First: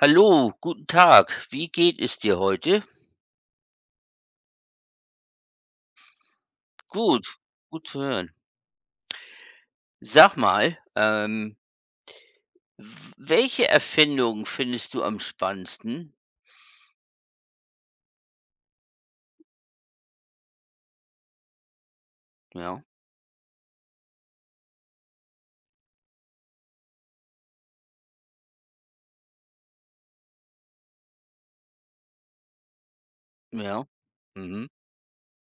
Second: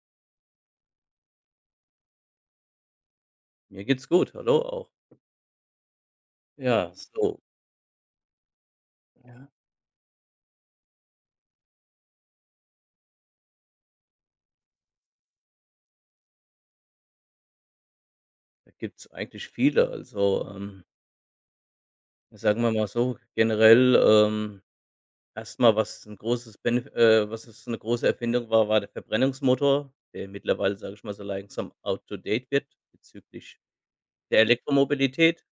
Hallo, guten Tag. Wie geht es dir heute? Mir geht's gut, hallo auch. Ja. Gut, So, gut zu hören. ja. Sag mal, welche Erfindung findest du am spannendsten? Da gibt's eigentlich viele. Also, sagen wir Ja, mal so, generell, erst was ein großes Benef was es 'ne große Erfindung war, war der Verbrennungsmotor, der mittlerweile, sage ich mal, so langsam out to date wird bezüglich ja, der mhm, Elektromobilität.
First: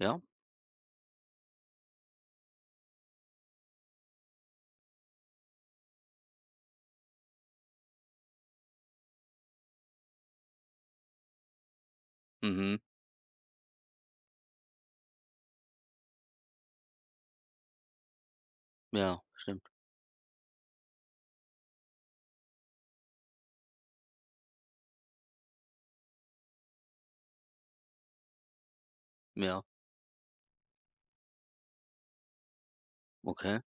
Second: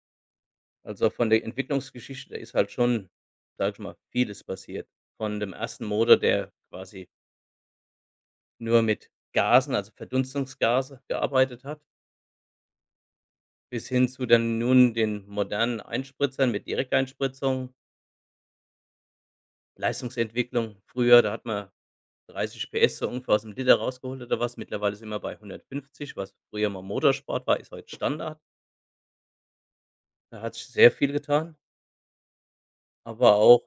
ja, Also, von der Entwicklungsgeschichte, da ist halt schon, sage ich mal, vieles passiert. Von dem ersten Motor, der quasi nur mit Gasen, also Verdunstungsgase gearbeitet hat. mhm, Bis hin zu dann nun den modernen Einspritzern mit Direkteinspritzung, ja, stimmt, Leistungsentwicklung. Früher, da hat man 30 PS so ungefähr aus dem Liter rausgeholt oder was. Mittlerweile sind wir bei 150, was früher mal Motorsport war, ist heute Standard. ja, Da hat sich sehr viel getan, aber okay. auch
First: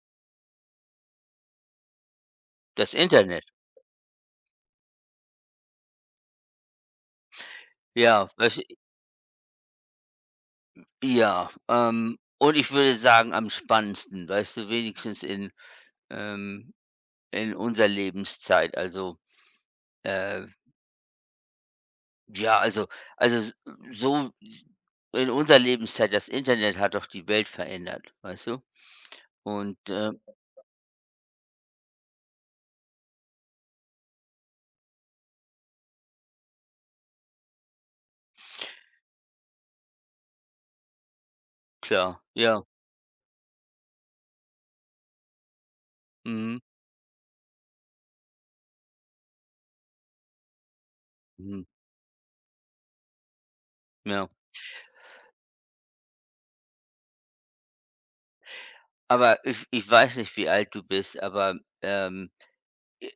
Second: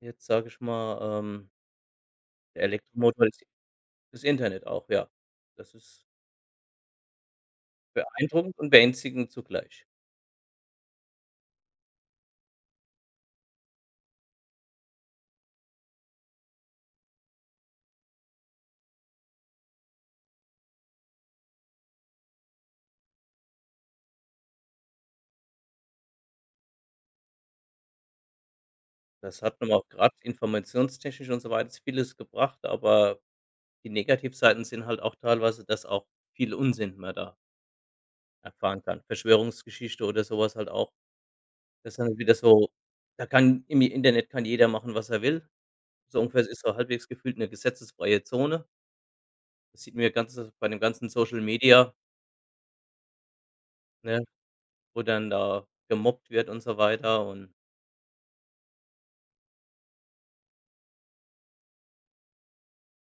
jetzt, sage ich mal, der Das Elektromotor, das Internet. das Internet auch, ja. Das ist Ja, beeindruckend was, und beängstigend zugleich. ja, und ich würde sagen, am spannendsten, weißt du, wenigstens ähm, in unserer Lebenszeit. Also, äh, ja, also so in unserer Lebenszeit, das Internet hat doch die Welt verändert, weißt du? Das hat nun mal Und, auch gerade informationstechnisch und so weiter, vieles gebracht, aber die Negativseiten sind halt auch teilweise, dass auch viel Unsinn man da erfahren kann. Verschwörungsgeschichte oder sowas halt auch. Das ist dann klar, wieder ja, so, da kann im Internet kann jeder machen, was er will. So ungefähr, es mhm, ist so halbwegs gefühlt eine gesetzesfreie Zone. Das sieht mir ganz bei dem ganzen Social mhm, Media, ne, ja. wo dann da gemobbt wird und so weiter und Aber ich weiß nicht, wie alt du bist, aber,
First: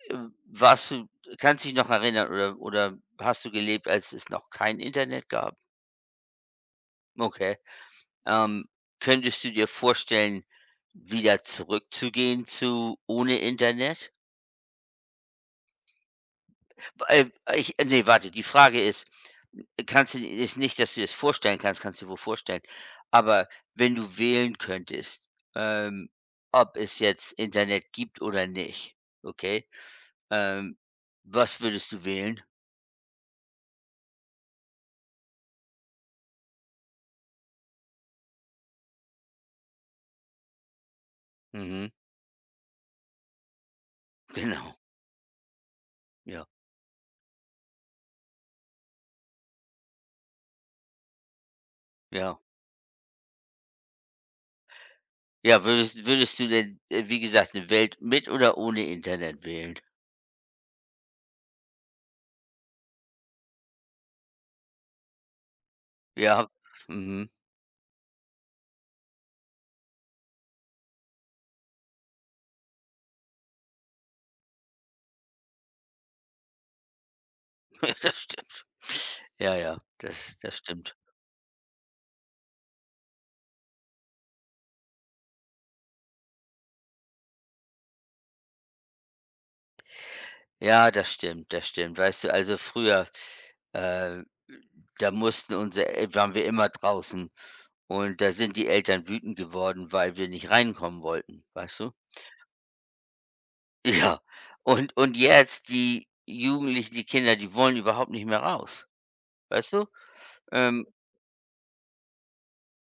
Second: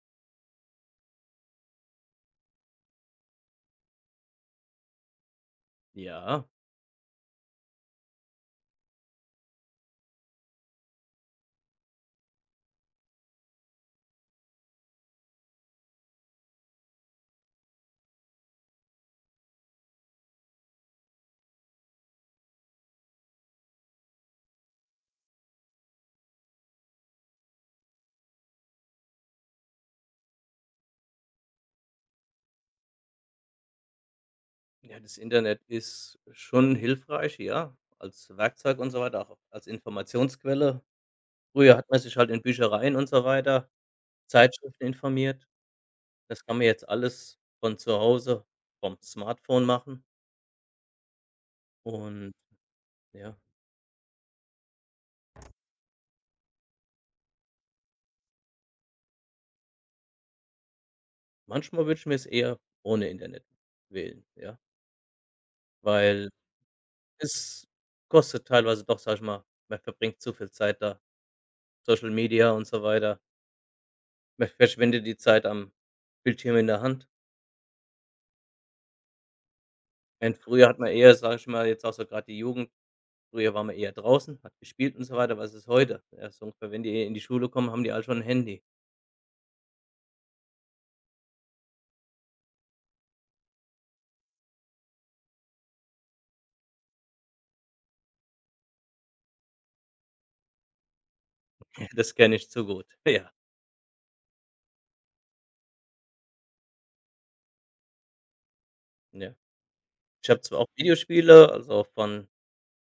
äh, warst du kannst dich noch erinnern oder hast du gelebt, als es noch kein Internet gab? ja. Okay. Ähm, Könntest du dir vorstellen, wieder zurückzugehen zu ohne Internet? Weil ich ne, warte, die Frage ist Kannst du dir ist nicht, dass du dir das vorstellen kannst kannst du dir wohl vorstellen. Aber wenn du wählen könntest, ähm, ob es jetzt Internet gibt oder nicht, okay? Ähm, Was würdest du wählen? Ja, das Internet ist schon hilfreich, ja, als Werkzeug und so weiter, auch als Informationsquelle. Früher Mhm, hat man sich halt in Büchereien und so weiter, genau. Zeitschriften informiert. Das Ja, kann man jetzt alles von zu Hause, vom Smartphone machen und ja. ja, Ja, würdest du denn, wie gesagt, eine Welt mit oder ohne Internet wählen? manchmal würde ich mir es eher ohne Internet wählen, ja, weil Ja, mhm, es kostet teilweise doch, sage ich mal, man verbringt zu viel Zeit da, Social Media und so weiter. Man verschwendet die Zeit am Bildschirm in der Hand. das stimmt. Ja, ja, das Und das früher hat man stimmt. eher, sage ich mal, jetzt auch so gerade die Jugend, früher war man eher draußen, hat gespielt und so weiter. Was ist heute? Ja, so ungefähr, wenn die in die Schule kommen, haben die alle schon ein Handy. Ja, das stimmt, das stimmt. Weißt du, also früher, äh, da mussten unsere El waren wir immer draußen und da sind die Eltern wütend geworden, weil wir nicht reinkommen wollten, weißt du? Das kenne ich zu gut. Ja, Ja, und jetzt die Jugendlichen, die Kinder, die wollen überhaupt nicht mehr raus, ja. weißt du? Ich habe zwar auch Ähm, Videospiele, also von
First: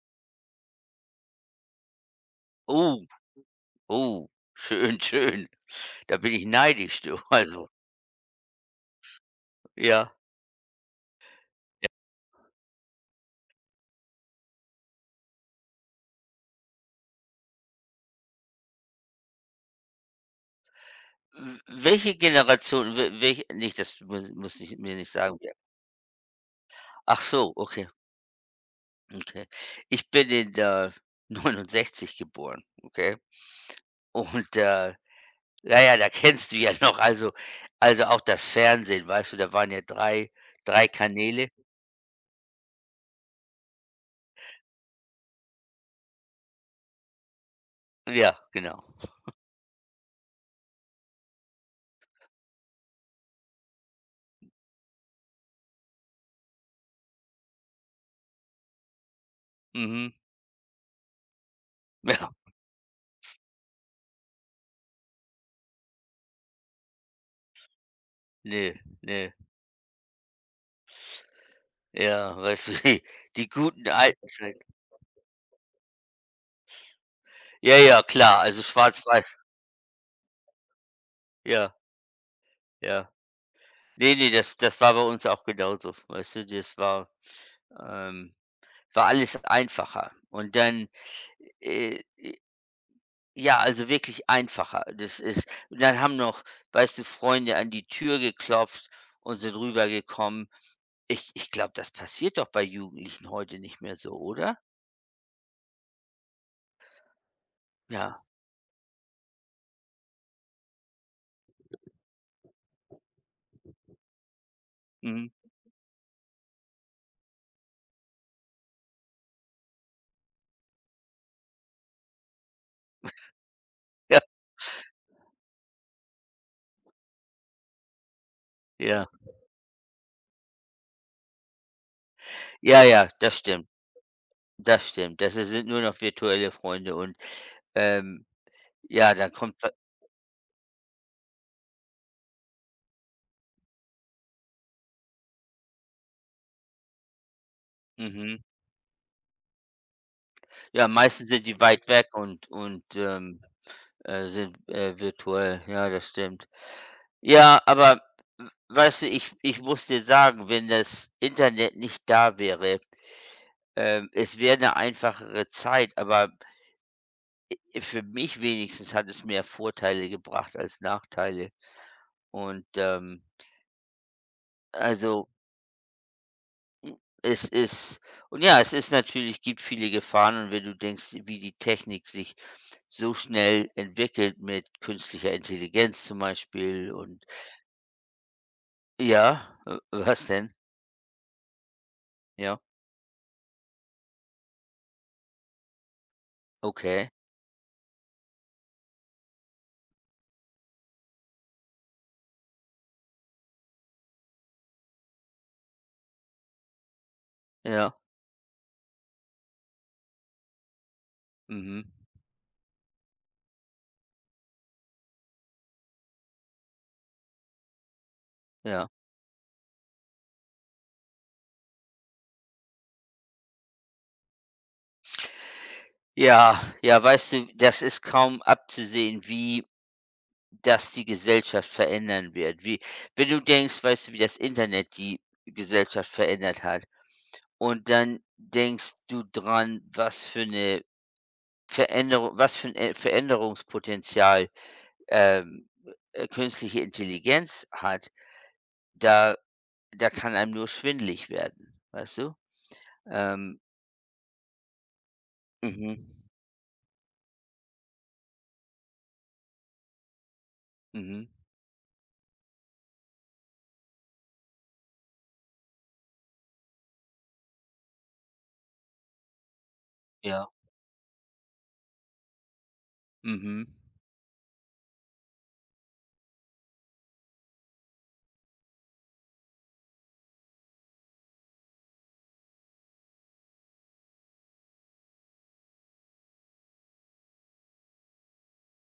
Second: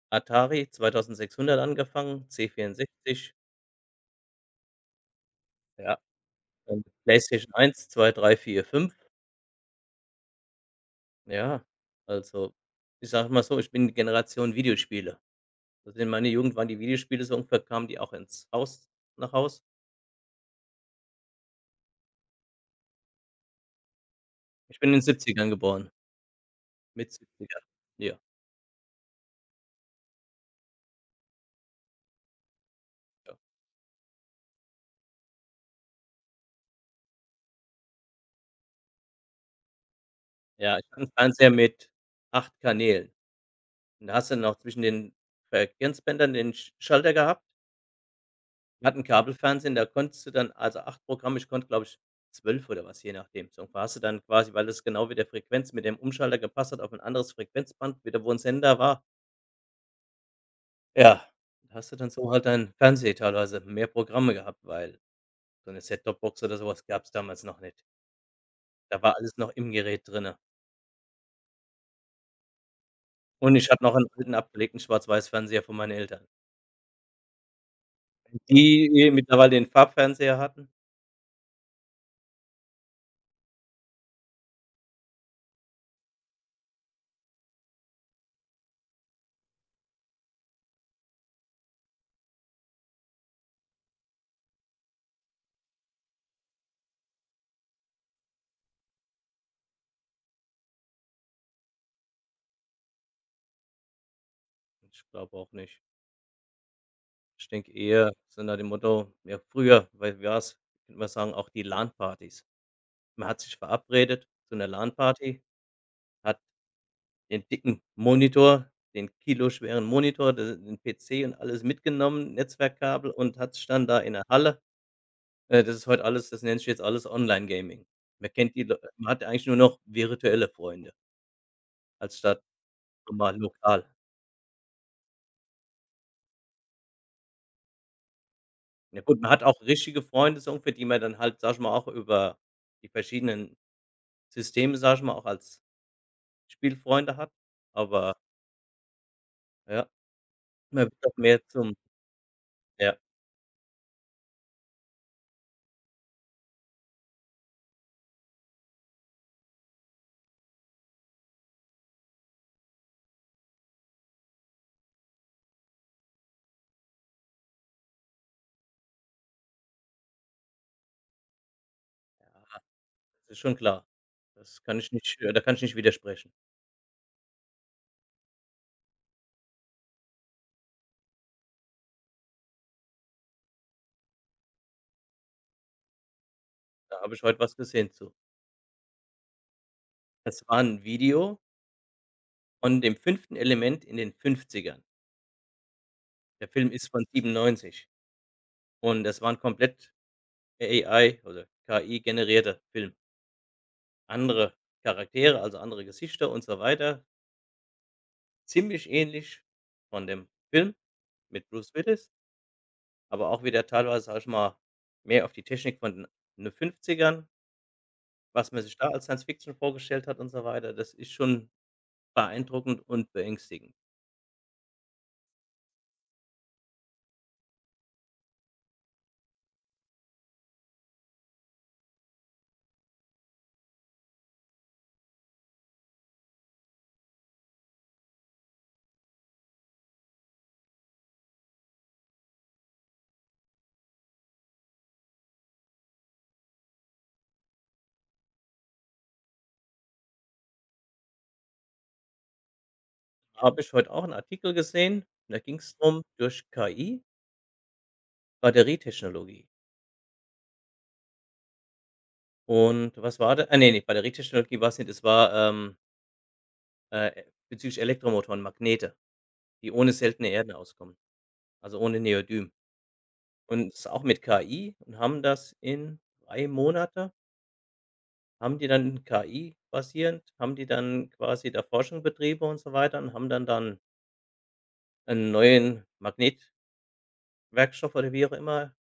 Atari 2600 angefangen, oh, C64, oh, schön, schön. ja, Da bin ich dann neidisch, du, PlayStation also, 1, 2, 3, 4, 5. ja. Ja, also, ich sage mal so, ich bin die Generation Videospiele. Also, in meiner Jugend waren die Videospiele so ungefähr, kamen die auch ins Haus, nach Haus. W Welche Generation, w welche nicht, das muss ich Ich bin mir in den nicht sagen, 70ern wer. geboren, mit Ach so, 70er. okay. Ja, Okay. Ich bin in, 69 geboren, okay? ja. Und, na ja, da kennst du ja noch, also auch das Fernsehen, weißt du, da waren ja drei, Ja, ich drei hatte 'n Kanäle. Fernseher mit 8 Kanälen. Und da hast du dann auch zwischen den Frequenzbändern den Schalter gehabt. Ja, genau. Wir hatten Kabelfernsehen, da konntest du dann also 8 Programme, ich konnte, glaube ich, 12 oder was, je nachdem. So, da hast du dann quasi, weil das genau mit der Frequenz, mit dem Umschalter gepasst hat, auf ein anderes Frequenzband, wieder wo ein Sender war. Mhm. Ja, da hast du dann so Ja, halt deinen Fernseher, teilweise mehr Programme gehabt, weil so eine Set-Top-Box oder sowas gab es damals noch nicht. ne, Da war ne. alles noch im Gerät drinne. Ja, weißt du, die Und ich hatte guten noch einen alten. alten, abgelegten Schwarz-Weiß-Fernseher von meinen Eltern. Ja, ja, klar, also Die, eh, schwarz-weiß. mittlerweile den Farbfernseher hatten. Ja, ja. Ne, ne, das war bei uns auch genauso, weißt du? Das war ähm, war alles einfacher. Und dann, äh ja, also wirklich einfacher. Das ist und dann haben noch, weißt du, Freunde an die Tür geklopft und sind rübergekommen. Ich glaube, das passiert doch bei Jugendlichen heute nicht mehr so, oder? Ich glaube auch nicht. Ich denke eher Ja, so nach dem Motto, ja früher, weil war's, könnte man sagen, auch die LAN-Partys. Man hat sich verabredet zu einer mhm. LAN-Party, hat den dicken Monitor, den kiloschweren Monitor, d den PC und alles mitgenommen, Netzwerkkabel und hat sich dann da in Ja, der Halle, das ist heute alles, das nennt sich jetzt alles Online-Gaming. Man kennt die Leu ja. man hat ja eigentlich nur noch virtuelle Freunde, als statt Ja, ja, das normal stimmt. lokal. Das stimmt. Das es sind nur noch virtuelle Freunde und, ähm, Na ja, gut, man dann hat auch kommt richtige Freunde so, für die man dann halt, sage ich mal, auch über die verschiedenen Systeme, sage ich mal, auch als Spielfreunde hat, aber mhm. ja, man Ja, wird auch meistens mehr sind die zum, weit weg und, ja, sind, virtuell. Ja, das stimmt. Ja, aber w weißt du, ich muss dir sagen, wenn das Internet nicht da wäre, es wäre eine einfachere Zeit, aber für mich wenigstens hat es mehr Vorteile gebracht als Nachteile. ja, Und, das ist schon klar. Das kann ich nicht also, äh, da kann ich nicht widersprechen. hm, es ist und ja, es ist natürlich gibt viele Gefahren und wenn du denkst, wie die Technik sich so schnell entwickelt mit künstlicher Intelligenz zum Beispiel Da habe ich und heute was gesehen zu. ja, w was Das denn? war 'n Video Ja, von dem fünften Element in den Fünfzigern. Der Film ist von okay, 97 und das war 'n komplett AI oder KI generierter Film. Andere Charaktere, also andere Gesichter und so weiter, ja. ziemlich ähnlich von dem Film mit Bruce Mhm, Willis. Aber auch wieder teilweise, sage ich mal, mehr auf die Technik von den, in den 50, was man sich da ja. als Science Fiction vorgestellt hat und so weiter. Das ist schon beeindruckend und beängstigend. Ja, ja, weißt du, das ist kaum abzusehen, wie das die Gesellschaft verändern wird. Wie wenn du denkst, weißt du, wie das Internet die Gesellschaft verändert hat und dann denkst du dran, was für eine Veränderung, was für ein Veränderungspotenzial, ähm, künstliche Intelligenz hat, da da kann einem nur schwindelig werden, weißt du? Ähm, Habe ich heute auch einen Artikel gesehen, da ging es mhm, drum, durch KI Batterietechnologie. mhm, Und was war da? Ah, nee, ne, Batterietechnologie war's nicht, es war, äh, bezüglich Elektromotoren, Magnete, die ohne seltene ja, Erden auskommen, also ohne Neodym. mhm, Und das ist auch mit KI und haben das in 3 Monate, haben die dann KI basierend, haben die dann quasi da Forschung betrieben und so weiter und haben dann einen neuen Magnetwerkstoff oder wie auch immer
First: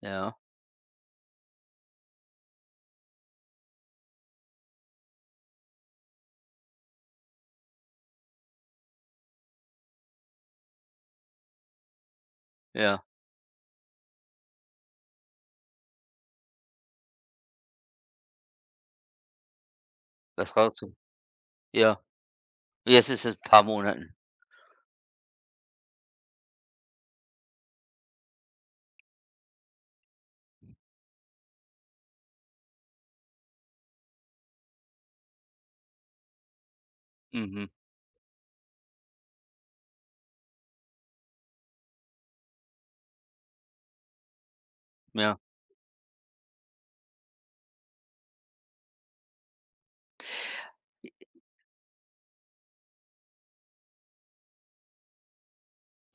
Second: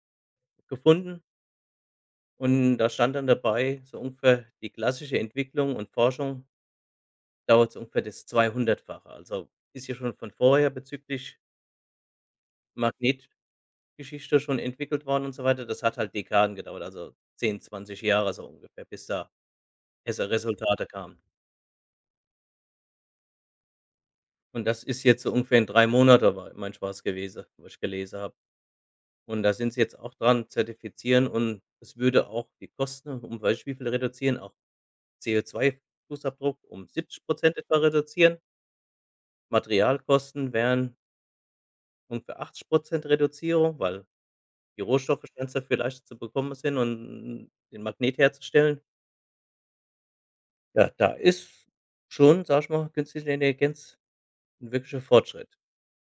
ja, gefunden und da stand dann dabei, so ungefähr die klassische Entwicklung und Forschung dauert so ungefähr das 200-fache. Also, ist ja schon von vorher bezüglich ja. Magnetgeschichte schon entwickelt worden und so weiter. Das hat halt Dekaden gedauert, also 10, 20 Jahre so ungefähr, bis da erste Was raus Resultate kamen. Ja, jetzt ist es ein paar Monaten. Und das ist jetzt so ungefähr in 3 Monaten war mein Spaß gewesen, wo ich gelesen habe. Und da sind sie jetzt auch dran, zertifizieren, und es würde auch die Kosten um weiß ich wie viel reduzieren, auch co zwei Fußabdruck um 70% Mhm, etwa reduzieren. Materialkosten wären ungefähr 80% Reduzierung, weil die Rohstoffe ja. ganz dafür leichter zu bekommen sind und den Magnet herzustellen. Ja, da ist schon, sage ich mal, künstliche Intelligenz ein wirklicher Fortschritt.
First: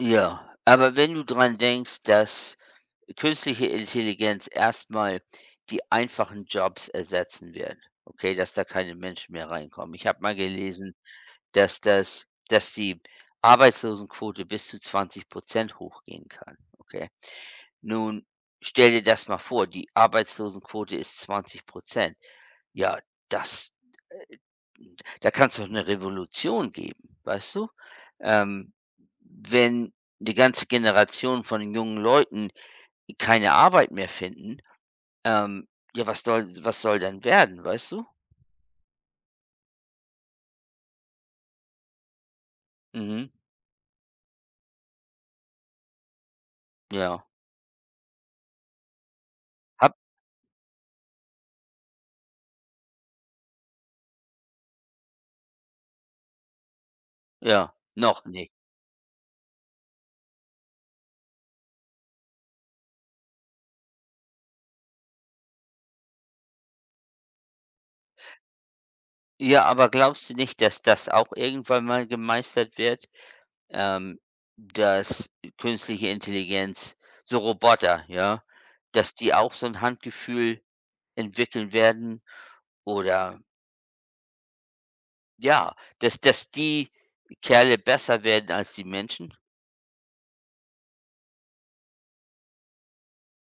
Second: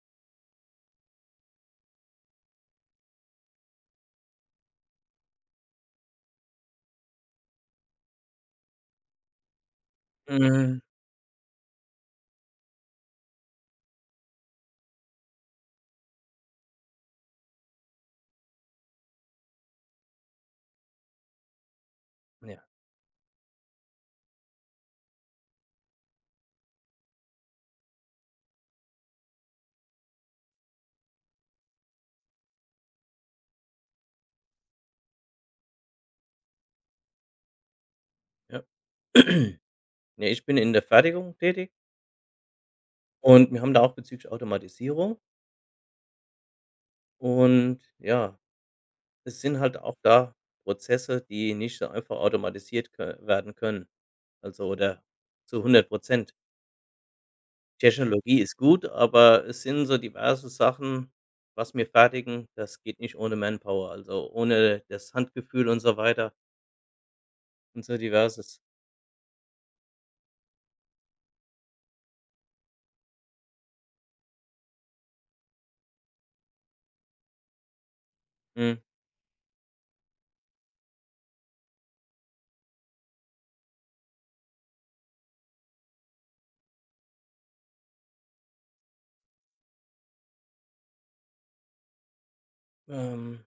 Ja, aber wenn du dran denkst, dass künstliche Intelligenz erstmal die einfachen Jobs ersetzen wird, okay, dass da keine Menschen mehr reinkommen. Ich habe mal Hm, gelesen, dass die Arbeitslosenquote bis zu 20 hochgehen kann, okay? Nun stell dir das mal vor, die Arbeitslosenquote ist 20. ja, Ja, das. Da kann's doch eine Revolution geben, weißt du? Ähm, Wenn die ganze Generation von jungen Leuten keine Arbeit mehr finden, ähm, ja, was soll dann werden, weißt du? ja. Ne, ich bin in der Fertigung tätig Mhm, und wir haben da auch bezüglich Automatisierung ja. und ja, es sind halt Hab auch da Prozesse, die nicht so einfach automatisiert kö werden können. Also, oder zu 100%. ja, noch Technologie nicht. ist gut, aber es sind so diverse Sachen, was wir fertigen, das geht nicht ohne Manpower, also ohne das Handgefühl und so weiter und so diverses. Ja, aber glaubst du nicht, dass das auch irgendwann mal gemeistert wird, ähm, dass künstliche Intelligenz so Roboter, ja, Mhm. dass die auch so ein Handgefühl entwickeln werden oder. Ja, dass die Kerle besser werden als die Menschen? Ähm,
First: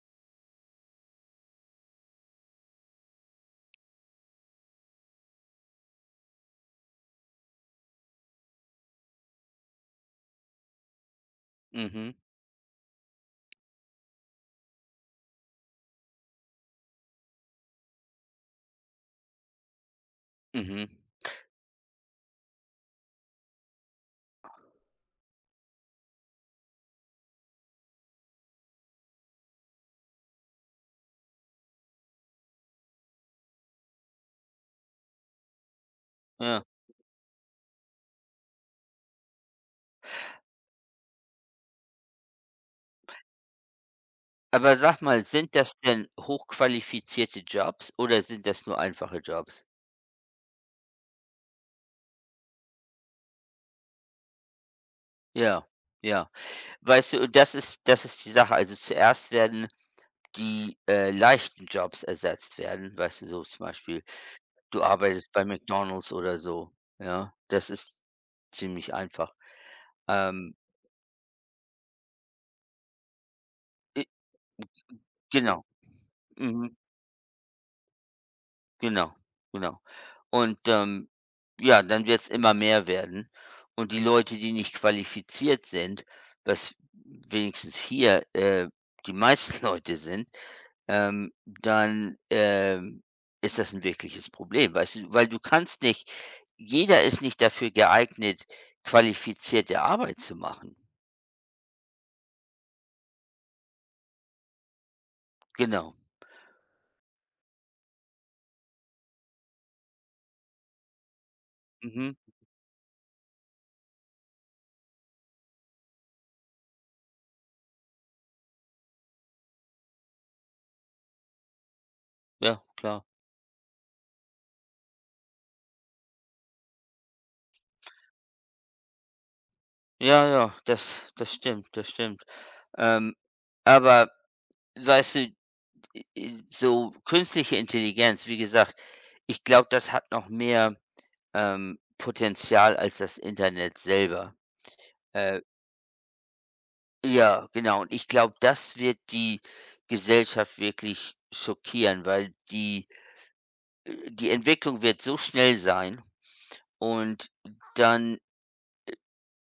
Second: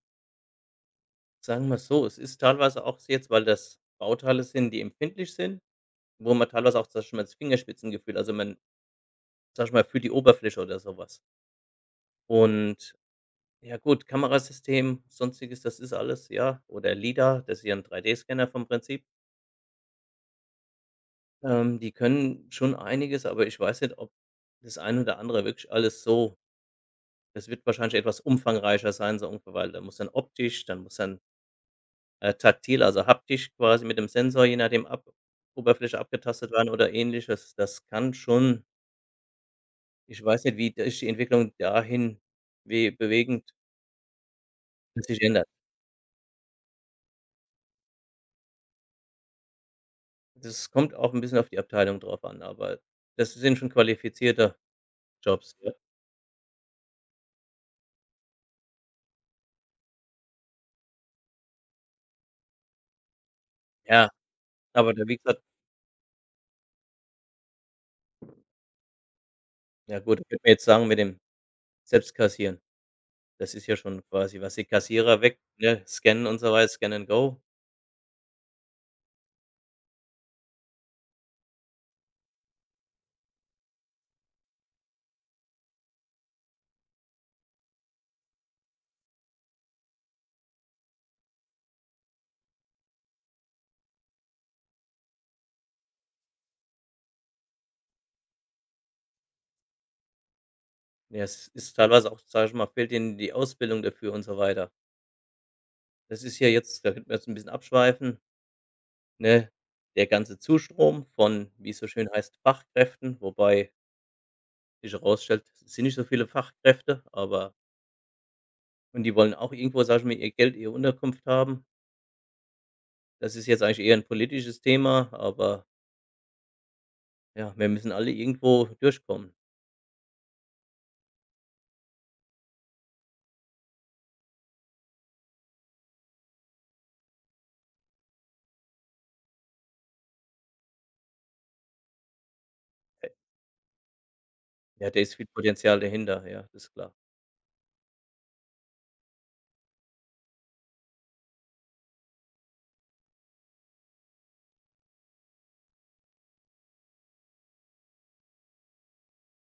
sagen wir's so, es ist teilweise auch jetzt, weil das Bauteile sind, die empfindlich sind, wo man teilweise auch, sage ich mal, das Fingerspitzengefühl, also man, sag ich mal, fühlt die Oberfläche oder so was. Mhm, Und ja gut, Kamerasystem, Sonstiges, das ist alles, ja. Oder LIDAR, das ist ja ein 3D-Scanner vom Prinzip. mhm, Die können schon einiges, aber ich weiß nicht, ob das ein oder andere wirklich alles so, das wird wahrscheinlich etwas umfangreicher sein, so ungefähr, weil da muss dann optisch, dann muss dann, taktil, also haptisch quasi mit dem Sensor, je nachdem ab, Oberfläche abgetastet ja. werden oder Ähnliches. Das kann schon, ich weiß nicht, wie sich die Entwicklung dahin, wie bewegend Aber sag mal, sich ändert. sind das denn hochqualifizierte Jobs oder sind das nur einfache Jobs? Das kommt auch 'n bisschen auf die Abteilung drauf an, aber das sind schon qualifizierte Jobs, Ja, ja. ja. Weißt du, und das ist die Sache. Also, zuerst werden die, leichten Jobs ersetzt werden, weißt du, so zum Beispiel, Ja, du aber da wie arbeitest gesagt, bei McDonald's oder so, ja? Das ist ziemlich einfach. ja gut, könnte man Ähm, jetzt sagen mit dem Selbstkassieren. Das ist ja i schon quasi, was die Kassierer weg, Genau, ne, Scannen und so weiter, mhm. Scan and Go. Genau, genau. Und, ja, dann wird es immer mehr werden. Und die Leute, die nicht qualifiziert sind, was wenigstens hier, die meisten Leute sind, dann, ist das ein wirkliches Problem, weißt du? Weil du kannst nicht jeder ist nicht dafür geeignet, qualifizierte Arbeit zu machen. Ja, es ist teilweise auch, sage ich mal, fehlt denen die Ausbildung dafür und so weiter. Genau. Das ist ja jetzt, da könnten wir jetzt 'n bisschen abschweifen, ne, der ganze Zustrom von, wie es so schön Mhm. heißt, Fachkräften, wobei sich herausstellt, es sind nicht so viele Fachkräfte, aber. Und die wollen auch irgendwo, sage ich mal, ihr Geld, ihre Unterkunft haben. Ja, klar. Das ist jetzt eigentlich eher ein politisches Thema, aber ja, wir müssen alle irgendwo durchkommen. Ja, ja, das stimmt, das stimmt. Ähm, aber weißt du. I So künstliche Intelligenz, wie gesagt, ich glaube, das hat noch mehr, Potenzial als das Internet selber. Ja, da ist viel Äh, Potenzial dahinter, ja, das ist klar. ja, genau. Und ich glaube, das wird die Gesellschaft wirklich schockieren, weil die die Entwicklung wird so schnell sein und dann.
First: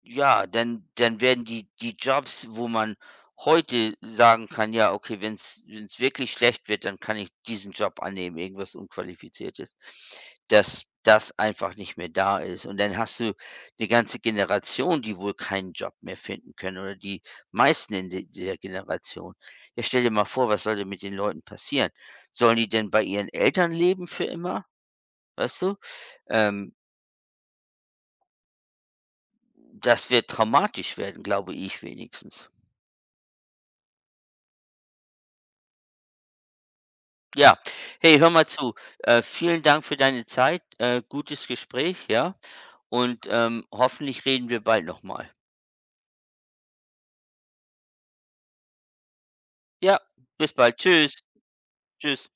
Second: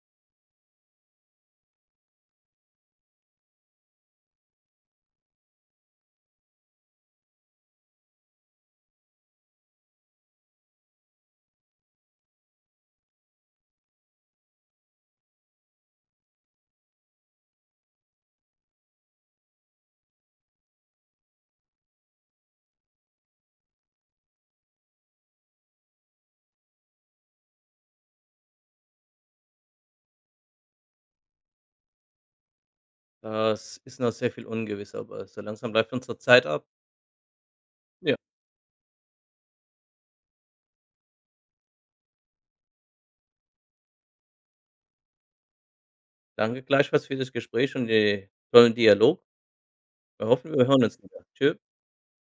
Ja, dann werden die Jobs, wo man heute sagen kann: „Ja, okay, wenn es wirklich schlecht wird, dann kann ich diesen Job annehmen", irgendwas Unqualifiziertes, dass das einfach nicht mehr da ist. Und dann hast du eine ganze Generation, die wohl keinen Job mehr finden können oder die meisten in de der Generation. Ja, stell dir mal vor, was sollte mit den Leuten passieren? Sollen die denn bei ihren Eltern leben für immer, weißt du? Ähm, Das wird traumatisch werden, glaube ich wenigstens. Das ist noch sehr viel ungewiss, aber so langsam läuft unsere Zeit ab. Ja. Ja, Hey, hör mal zu. Vielen Dank für deine Zeit. Gutes Gespräch, ja? Und, hoffentlich reden wir bald noch mal. danke gleichfalls für das Gespräch und den tollen Dialog. Ja, Wir bis hoffen, wir bald. hören uns Tschüss. wieder. Tschü Tschüss.